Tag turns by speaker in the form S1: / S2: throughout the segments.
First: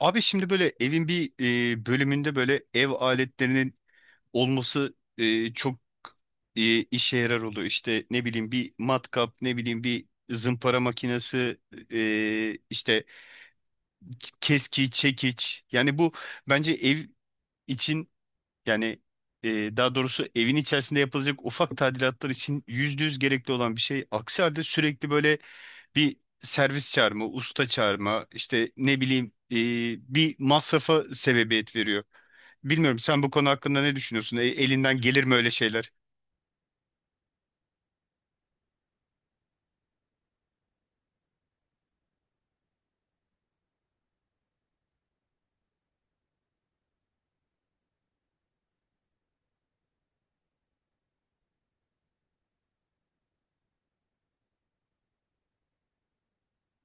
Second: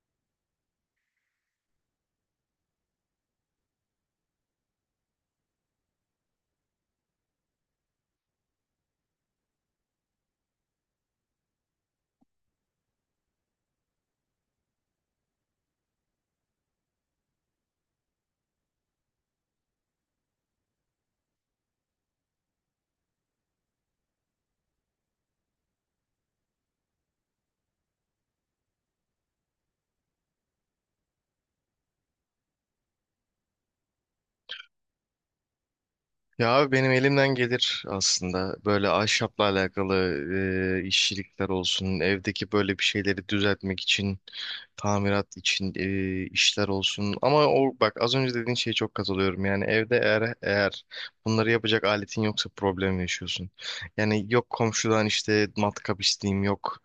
S1: Abi şimdi böyle evin bir bölümünde böyle ev aletlerinin olması çok işe yarar oluyor. İşte ne bileyim bir matkap, ne bileyim bir zımpara makinesi, işte keski, çekiç. Yani bu bence ev için yani e, daha doğrusu evin içerisinde yapılacak ufak tadilatlar için %100 gerekli olan bir şey. Aksi halde sürekli böyle bir servis çağırma, usta çağırma, işte ne bileyim bir masrafa sebebiyet veriyor. Bilmiyorum, sen bu konu hakkında ne düşünüyorsun? Elinden gelir mi öyle şeyler?
S2: Ya abi benim elimden gelir aslında böyle ahşapla alakalı işçilikler olsun, evdeki böyle bir şeyleri düzeltmek için, tamirat için işler olsun. Ama o bak az önce dediğin şeye çok katılıyorum. Yani evde eğer bunları yapacak aletin yoksa problem yaşıyorsun. Yani yok komşudan işte matkap isteyeyim, yok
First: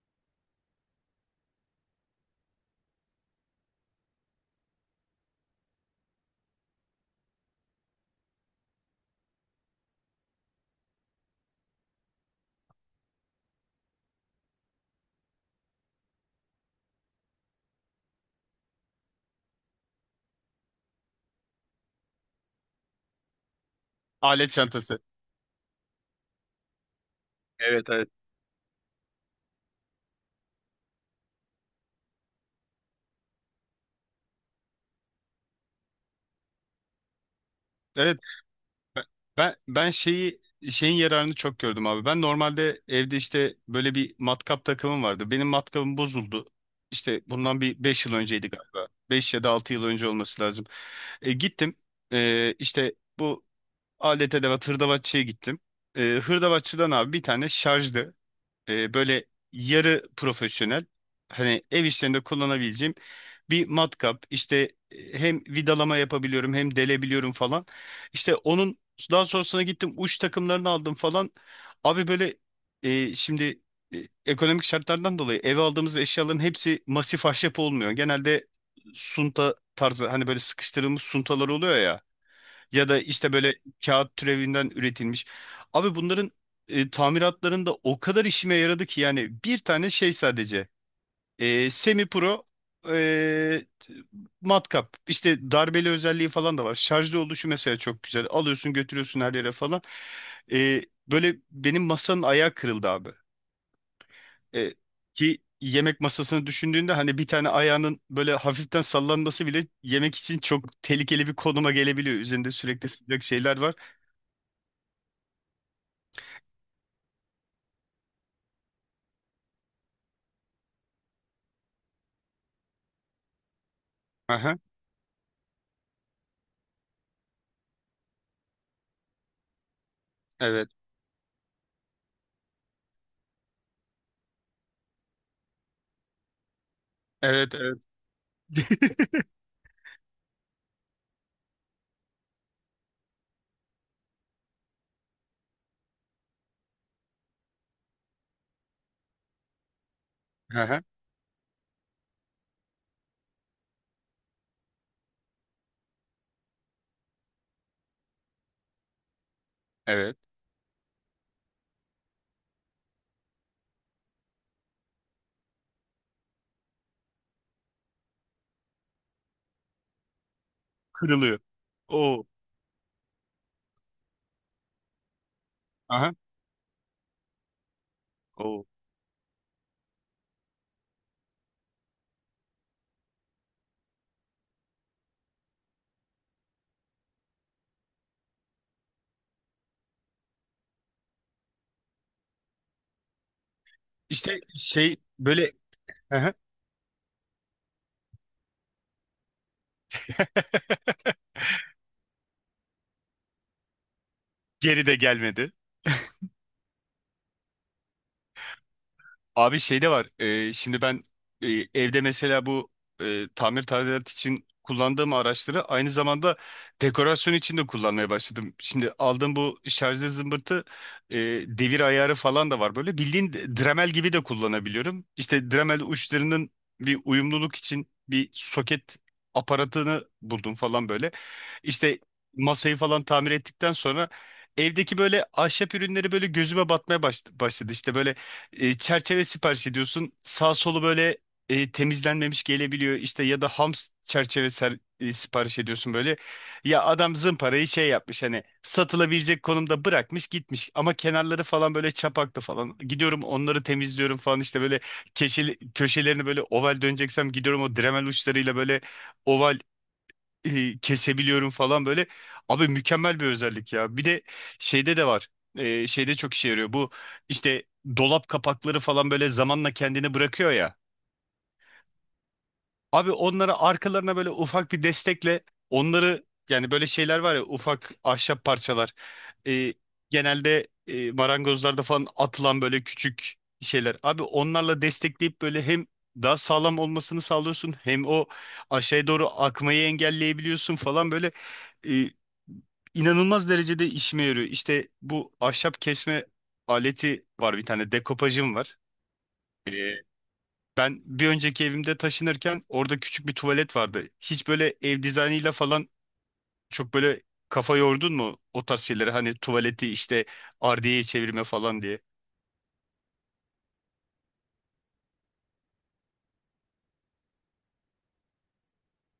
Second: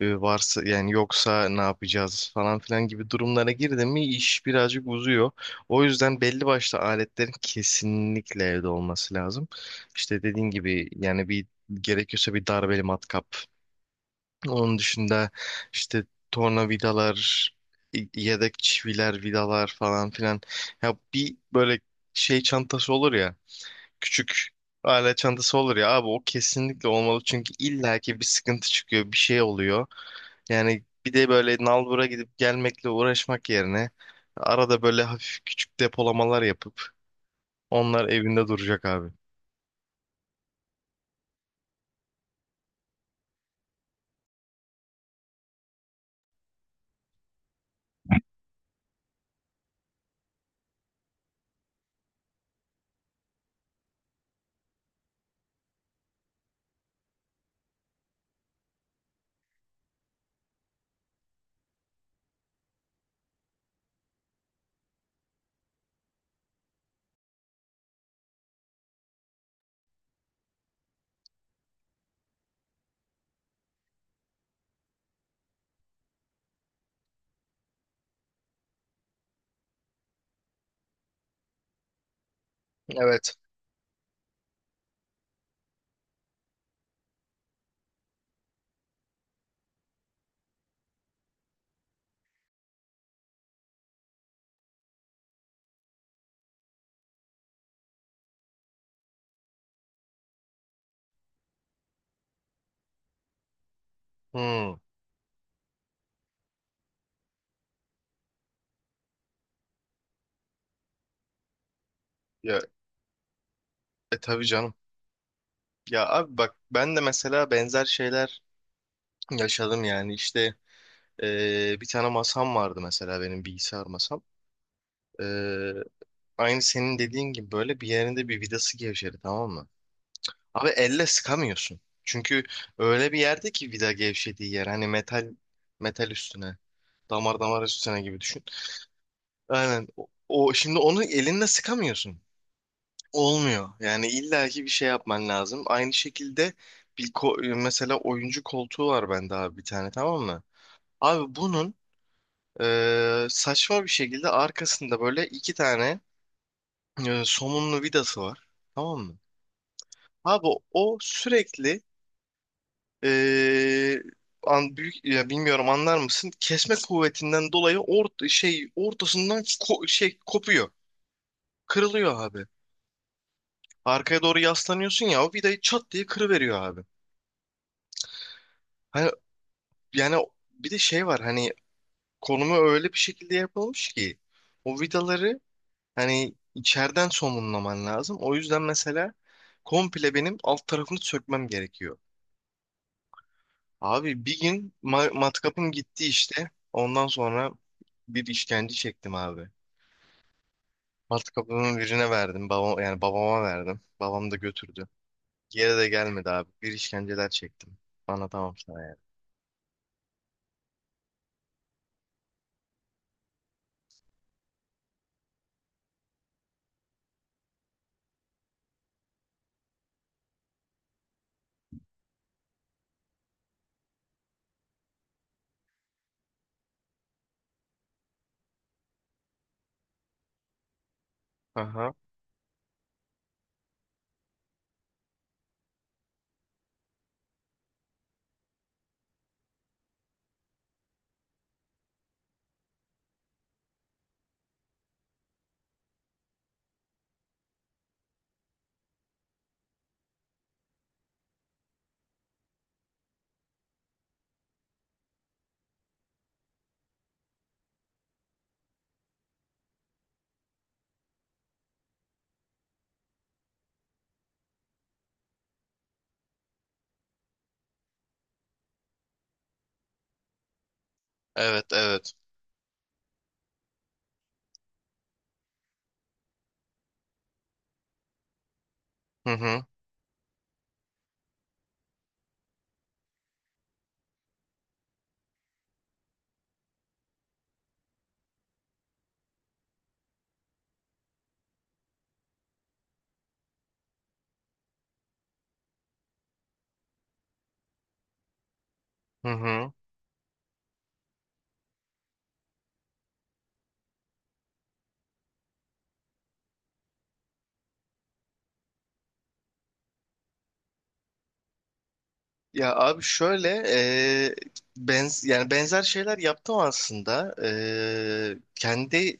S2: varsa yani yoksa ne yapacağız falan filan gibi durumlara girdin mi iş birazcık uzuyor. O yüzden belli başlı aletlerin kesinlikle evde olması lazım. İşte dediğin gibi yani bir gerekiyorsa bir darbeli matkap. Onun dışında işte tornavidalar, yedek çiviler, vidalar falan filan. Ya bir böyle şey çantası olur ya, küçük
S1: Alet çantası.
S2: alet çantası olur ya abi o kesinlikle olmalı çünkü
S1: Evet, evet.
S2: illaki bir sıkıntı çıkıyor, bir şey oluyor. Yani bir de böyle nalbura gidip gelmekle uğraşmak yerine arada böyle hafif küçük depolamalar yapıp onlar
S1: Evet,
S2: evinde duracak
S1: ben
S2: abi.
S1: ben şeyin yararını çok gördüm abi. Ben normalde evde işte böyle bir matkap takımım vardı. Benim matkabım bozuldu. İşte bundan bir 5 yıl önceydi galiba. 5 ya da 6 yıl önce olması lazım. E, gittim E, işte bu alet edevat hırdavatçıya gittim. Hırdavatçıdan abi bir tane şarjlı böyle yarı profesyonel, hani ev işlerinde kullanabileceğim bir matkap. İşte hem vidalama yapabiliyorum hem delebiliyorum falan. İşte onun daha sonrasına gittim, uç takımlarını aldım falan. Abi böyle şimdi ekonomik şartlardan dolayı eve aldığımız eşyaların hepsi masif ahşap olmuyor. Genelde sunta tarzı, hani böyle sıkıştırılmış suntalar oluyor ya. Ya da işte
S2: Evet.
S1: böyle kağıt türevinden üretilmiş. Abi bunların tamiratlarında o kadar işime yaradı ki yani bir tane şey sadece semi pro e, t- matkap, işte darbeli özelliği falan da var. Şarjlı oluşu mesela çok güzel. Alıyorsun götürüyorsun her yere falan. E, böyle benim masanın ayağı kırıldı abi.
S2: Hmm.
S1: E, ki yemek masasını düşündüğünde, hani bir tane ayağının böyle hafiften sallanması bile yemek için çok tehlikeli bir konuma gelebiliyor. Üzerinde
S2: Ya,
S1: sürekli sıcak şeyler var.
S2: tabii canım. Ya abi bak ben de mesela benzer şeyler yaşadım yani. İşte bir tane masam vardı mesela benim bilgisayar masam.
S1: Aha,
S2: E, aynı senin dediğin gibi böyle bir yerinde bir vidası gevşedi, tamam mı? Abi
S1: evet.
S2: elle sıkamıyorsun. Çünkü öyle bir yerde ki vida gevşediği yer hani metal metal üstüne damar
S1: Evet,
S2: damar
S1: evet.
S2: üstüne gibi düşün. Aynen şimdi onu elinle sıkamıyorsun. Olmuyor. Yani illaki bir şey yapman lazım. Aynı şekilde mesela oyuncu koltuğu var bende abi bir tane, tamam mı?
S1: Aha,
S2: Abi bunun saçma bir şekilde arkasında böyle iki tane somunlu vidası var. Tamam mı?
S1: evet.
S2: Abi o sürekli e, büyük ya, bilmiyorum, anlar mısın? Kesme kuvvetinden dolayı ortasından kopuyor.
S1: Kırılıyor.
S2: Kırılıyor
S1: Oo.
S2: abi. Arkaya doğru yaslanıyorsun ya, o vidayı çat diye
S1: Aha.
S2: kırıveriyor abi.
S1: Oo.
S2: Hani yani bir de şey var, hani konumu öyle bir şekilde yapılmış ki o vidaları hani içeriden somunlaman lazım. O yüzden mesela komple benim alt tarafını sökmem gerekiyor. Abi bir
S1: İşte
S2: gün
S1: şey böyle,
S2: matkapım gitti
S1: aha.
S2: işte. Ondan sonra bir işkence çektim abi. Matkapımı birine verdim. Babam, yani babama verdim. Babam da
S1: Geri
S2: götürdü.
S1: de gelmedi.
S2: Geri de gelmedi abi. Bir işkenceler çektim. Anlatamam sana yani.
S1: Abi şey de var. Şimdi ben e, evde mesela bu tamir tadilat için kullandığım araçları aynı zamanda dekorasyon için de kullanmaya başladım. Şimdi aldığım bu şarjlı zımbırtı, e, devir ayarı falan da var. Böyle bildiğin Dremel gibi de kullanabiliyorum. İşte Dremel uçlarının bir uyumluluk için bir soket aparatını buldum falan böyle.
S2: Aha.
S1: İşte masayı falan tamir ettikten sonra evdeki böyle ahşap ürünleri böyle gözüme batmaya başladı. İşte böyle çerçeve sipariş ediyorsun. Sağ solu böyle temizlenmemiş gelebiliyor. İşte ya da ham çerçeve sipariş ediyorsun böyle. Ya adam zımparayı şey yapmış, hani satılabilecek konumda bırakmış gitmiş. Ama kenarları falan böyle çapaklı falan. Gidiyorum onları temizliyorum falan, işte böyle keşeli, köşelerini böyle oval döneceksem gidiyorum o Dremel uçlarıyla böyle oval kesebiliyorum falan böyle. Abi mükemmel bir özellik ya. Bir de şeyde de var. Şeyde çok işe yarıyor. Bu işte dolap kapakları falan böyle zamanla kendini bırakıyor ya.
S2: Evet, evet.
S1: Abi onları arkalarına böyle ufak bir destekle, onları yani böyle şeyler var ya, ufak ahşap parçalar.
S2: Hı hı.
S1: Ee, genelde marangozlarda falan atılan böyle küçük şeyler. Abi onlarla destekleyip böyle hem daha sağlam olmasını sağlıyorsun hem o aşağıya doğru akmayı engelleyebiliyorsun falan böyle, e, inanılmaz derecede işime yarıyor. İşte bu ahşap kesme aleti var, bir tane dekopajım var.
S2: Hı hı.
S1: Ben bir önceki evimde taşınırken orada küçük bir tuvalet vardı. Hiç böyle ev dizaynıyla falan çok böyle kafa yordun mu o tarz şeylere? Hani tuvaleti işte ardiyeye çevirme falan diye.
S2: Ya abi şöyle e, benz yani benzer şeyler yaptım aslında. E, kendi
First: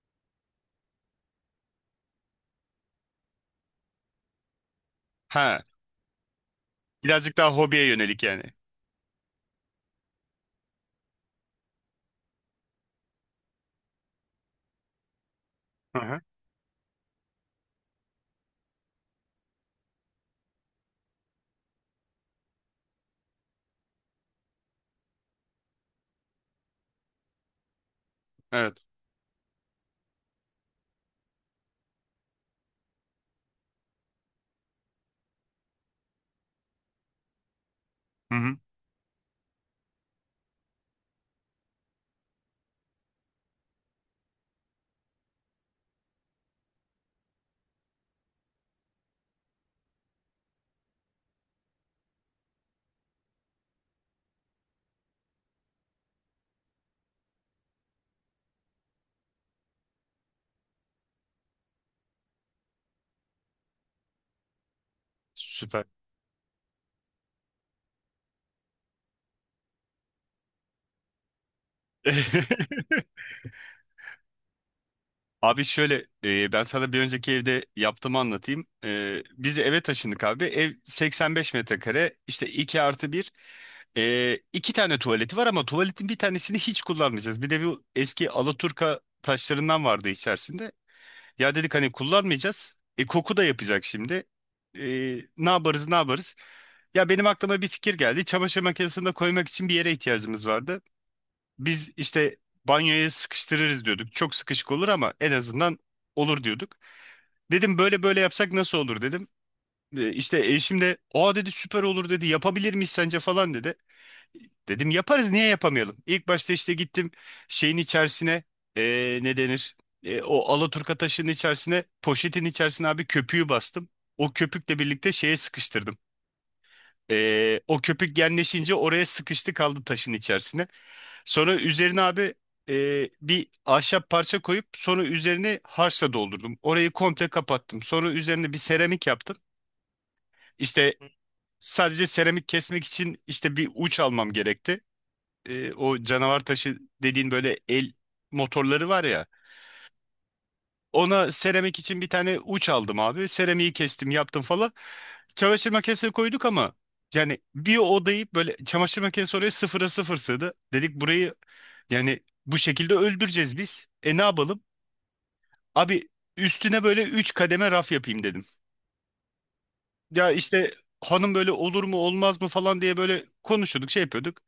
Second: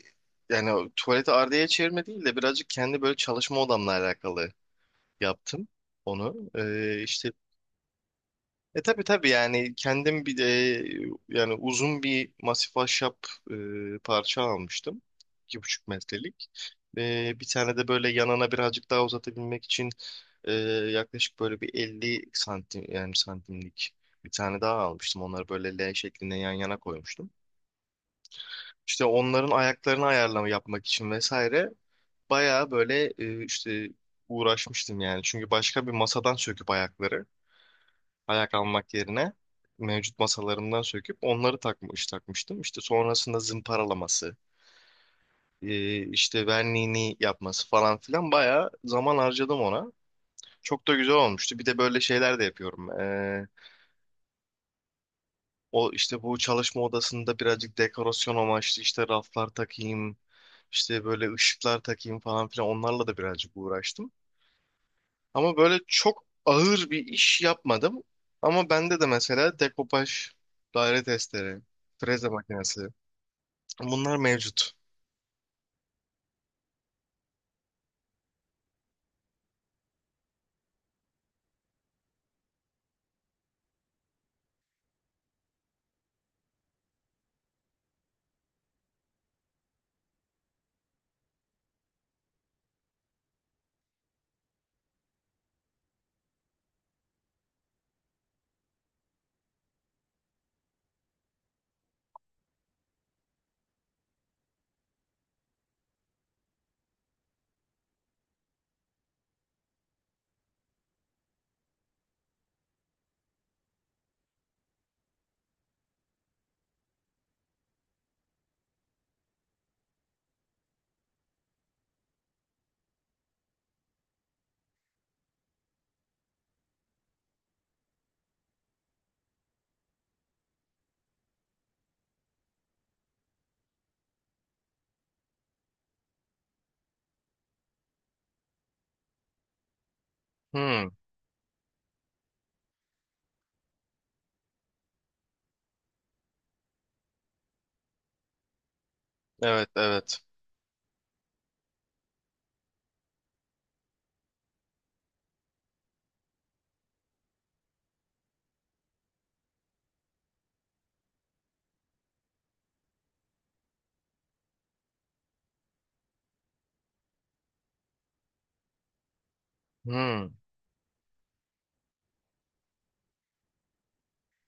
S2: yani o tuvaleti ardiyeye çevirme değil de birazcık kendi böyle çalışma odamla alakalı
S1: Ha,
S2: yaptım onu.
S1: birazcık daha hobiye yönelik yani.
S2: Tabii tabii yani kendim bir de yani uzun bir masif ahşap e, parça almıştım. iki buçuk
S1: Hı hı.
S2: metrelik. E, bir tane de böyle yanına birazcık daha uzatabilmek için e, yaklaşık böyle bir 50 santim yani santimlik bir tane daha almıştım. Onları böyle L şeklinde yan yana koymuştum.
S1: Evet.
S2: İşte onların ayaklarını ayarlama yapmak için vesaire bayağı böyle uğraşmıştım yani. Çünkü başka bir masadan söküp
S1: Hı
S2: ayak
S1: hı.
S2: almak yerine mevcut masalarımdan söküp onları takmıştım. İşte sonrasında zımparalaması, işte verniğini yapması falan filan bayağı zaman harcadım ona. Çok da güzel olmuştu. Bir de böyle şeyler de yapıyorum. E, o işte bu çalışma odasında birazcık dekorasyon amaçlı işte raflar takayım, işte böyle ışıklar takayım falan filan, onlarla da birazcık uğraştım. Ama böyle
S1: Süper.
S2: çok ağır bir iş yapmadım. Ama bende de mesela dekopaj, daire testleri, freze makinesi bunlar mevcut.
S1: Abi şöyle ben sana bir önceki evde yaptığımı anlatayım. Biz eve taşındık abi. Ev 85 metrekare, işte 2+1. E, iki tane tuvaleti var ama tuvaletin bir tanesini hiç kullanmayacağız. Bir de bu eski Alaturka taşlarından vardı içerisinde. Ya dedik hani kullanmayacağız. Koku da yapacak şimdi. E, ne yaparız ne yaparız? Ya benim aklıma bir fikir geldi. Çamaşır makinesini de koymak için bir yere ihtiyacımız vardı. Biz işte banyoya sıkıştırırız diyorduk. Çok sıkışık olur ama en azından olur diyorduk. Dedim böyle böyle yapsak nasıl olur dedim. İşte eşim de, aa dedi, süper olur dedi, yapabilir miyiz sence falan dedi. Dedim yaparız, niye yapamayalım? İlk başta işte gittim şeyin içerisine, ne denir, o alaturka taşının içerisine, poşetin içerisine abi köpüğü bastım. O köpükle birlikte şeye sıkıştırdım. O köpük genleşince oraya sıkıştı kaldı, taşın içerisine. Sonra üzerine abi bir ahşap parça koyup sonra üzerine harçla doldurdum. Orayı komple kapattım. Sonra üzerine bir seramik yaptım.
S2: Hmm,
S1: İşte sadece seramik kesmek için işte bir uç almam gerekti. O canavar taşı dediğin böyle el motorları var ya.
S2: evet evet.
S1: Ona seramik için bir tane uç aldım abi. Seramiği kestim, yaptım falan. Çamaşır makinesine koyduk ama yani bir odayı böyle, çamaşır makinesi oraya sıfıra sıfır sığdı. Dedik burayı, yani bu şekilde öldüreceğiz biz. Ne yapalım? Abi üstüne böyle 3 kademe raf yapayım dedim.
S2: Hmm,
S1: Ya işte hanım böyle olur mu olmaz mı falan diye böyle konuşuyorduk, şey yapıyorduk.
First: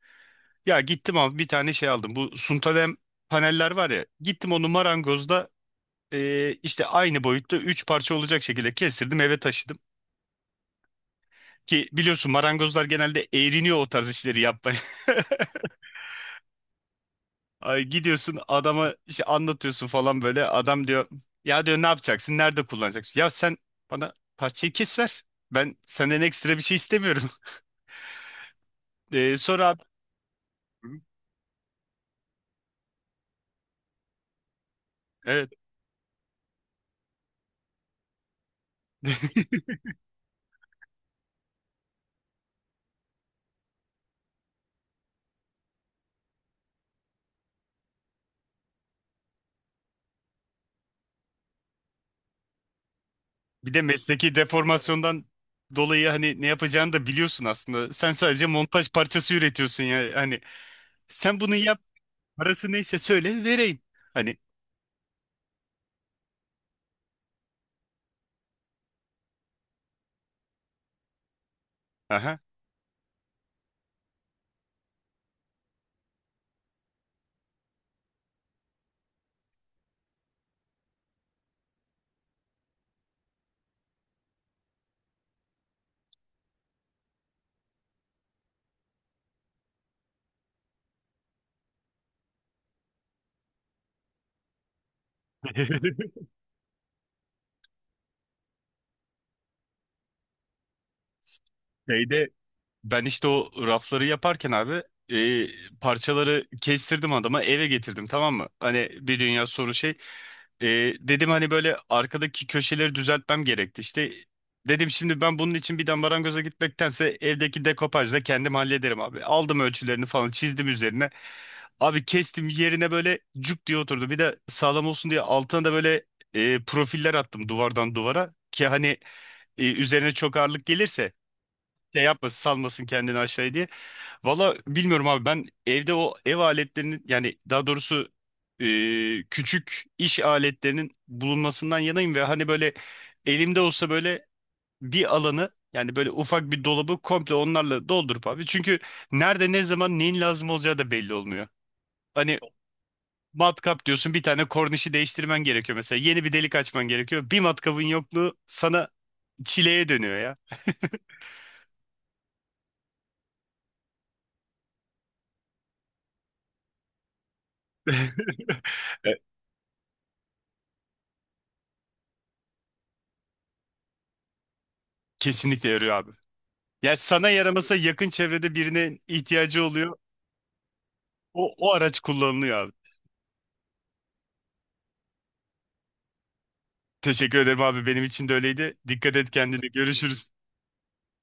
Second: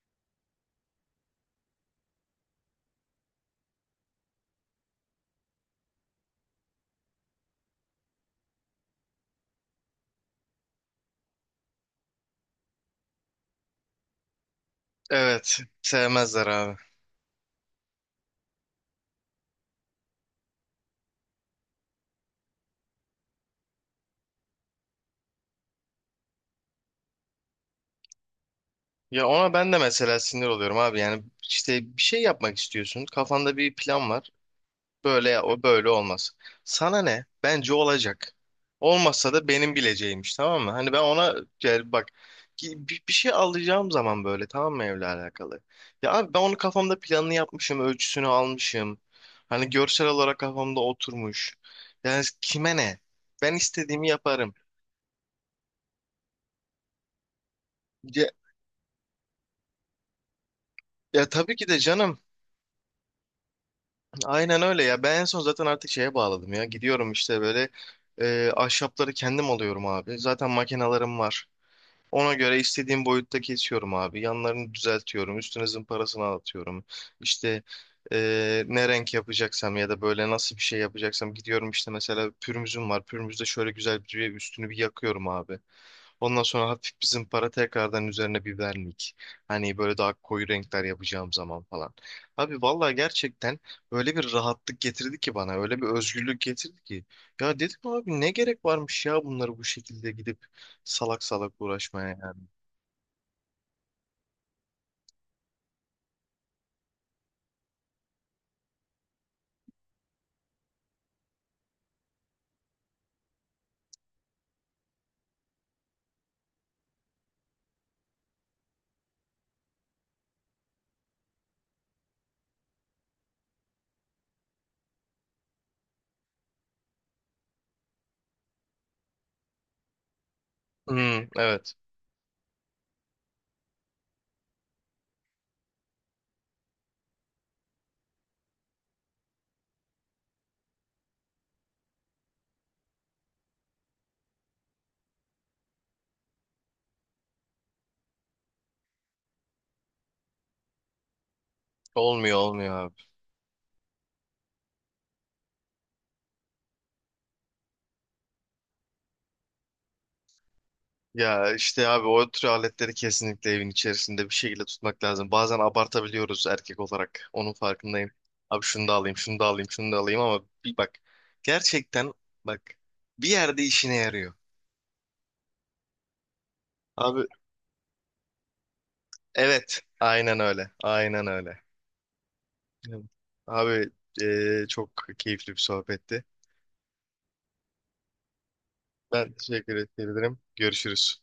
S1: Ya gittim abi bir tane şey aldım. Bu suntalem paneller var ya. Gittim onu marangozda işte aynı boyutta 3 parça olacak şekilde kestirdim, eve taşıdım. Ki biliyorsun marangozlar genelde eğriniyor o tarz işleri yapmaya.
S2: evet sevmezler abi.
S1: Ay, gidiyorsun adama işte anlatıyorsun falan böyle. Adam diyor, ya diyor, ne yapacaksın? Nerede kullanacaksın? Ya sen bana parçayı kes ver. Ben senden ekstra bir şey istemiyorum.
S2: Ya
S1: Ee,
S2: ona
S1: sonra
S2: ben de
S1: abi,
S2: mesela sinir oluyorum abi. Yani işte bir şey yapmak istiyorsun. Kafanda bir plan var. Böyle
S1: evet.
S2: o böyle olmaz. Sana ne? Bence olacak. Olmazsa da benim bileceğimmiş, tamam mı? Hani ben ona gel bak bir şey alacağım zaman böyle, tamam mı, evle alakalı? Ya abi ben onu kafamda planını yapmışım, ölçüsünü almışım. Hani görsel olarak kafamda oturmuş. Yani kime ne? Ben
S1: Bir de
S2: istediğimi
S1: mesleki
S2: yaparım.
S1: deformasyondan dolayı hani ne yapacağını da biliyorsun aslında. Sen
S2: Ya,
S1: sadece montaj parçası üretiyorsun ya. Hani
S2: ya
S1: sen bunu
S2: tabii ki de
S1: yap.
S2: canım.
S1: Parası neyse söyle vereyim. Hani,
S2: Aynen öyle ya. Ben en son zaten artık şeye bağladım ya. Gidiyorum işte böyle ahşapları kendim alıyorum abi. Zaten makinalarım var. Ona
S1: aha.
S2: göre istediğim boyutta kesiyorum abi. Yanlarını düzeltiyorum. Üstüne zımparasını atıyorum. İşte ne renk yapacaksam ya da böyle nasıl bir şey yapacaksam gidiyorum, işte mesela pürmüzüm var. Pürmüzde şöyle güzel bir üstünü bir yakıyorum abi. Ondan sonra hafif bir zımpara tekrardan üzerine biberlik. Hani böyle daha koyu renkler yapacağım zaman falan. Abi vallahi gerçekten öyle bir rahatlık getirdi ki bana. Öyle bir özgürlük getirdi ki. Ya dedim abi ne gerek varmış ya bunları bu şekilde gidip salak salak uğraşmaya.
S1: Şeyde.
S2: Yani.
S1: Ben işte o rafları yaparken abi e, parçaları kestirdim adama, eve getirdim, tamam mı? Hani bir dünya soru şey. E, dedim hani böyle arkadaki köşeleri düzeltmem gerekti. İşte dedim şimdi ben bunun için bir de marangoza gitmektense evdeki dekopajla kendim hallederim abi. Aldım ölçülerini falan, çizdim üzerine. Abi kestim, yerine böyle cuk diye oturdu. Bir de sağlam olsun diye altına da böyle profiller attım duvardan duvara. Ki hani üzerine çok ağırlık gelirse
S2: Hmm, evet.
S1: şey yapmasın, salmasın kendini aşağıya diye. Valla bilmiyorum abi, ben evde o ev aletlerinin, yani daha doğrusu e, küçük iş aletlerinin bulunmasından yanayım ve hani böyle elimde olsa böyle bir alanı, yani böyle ufak bir dolabı komple onlarla doldurup abi. Çünkü nerede, ne zaman, neyin lazım olacağı da belli olmuyor.
S2: Olmuyor,
S1: Hani
S2: olmuyor abi.
S1: matkap diyorsun, bir tane kornişi değiştirmen gerekiyor mesela. Yeni bir delik açman gerekiyor. Bir matkabın yokluğu sana çileye dönüyor ya.
S2: Ya işte abi o tür aletleri kesinlikle evin içerisinde bir şekilde tutmak lazım. Bazen abartabiliyoruz erkek olarak. Onun farkındayım. Abi şunu da alayım,
S1: Evet.
S2: şunu da alayım, şunu da alayım ama bir bak. Gerçekten bak, bir yerde işine yarıyor.
S1: Kesinlikle yarıyor abi. Ya
S2: Abi
S1: sana yaramasa yakın çevrede birine ihtiyacı
S2: evet,
S1: oluyor.
S2: aynen öyle. Aynen
S1: O,
S2: öyle.
S1: o araç kullanılıyor abi.
S2: Evet. Abi çok keyifli bir sohbetti.
S1: Teşekkür ederim abi. Benim için de öyleydi. Dikkat et
S2: Ben
S1: kendine.
S2: teşekkür
S1: Görüşürüz.
S2: ederim. Görüşürüz.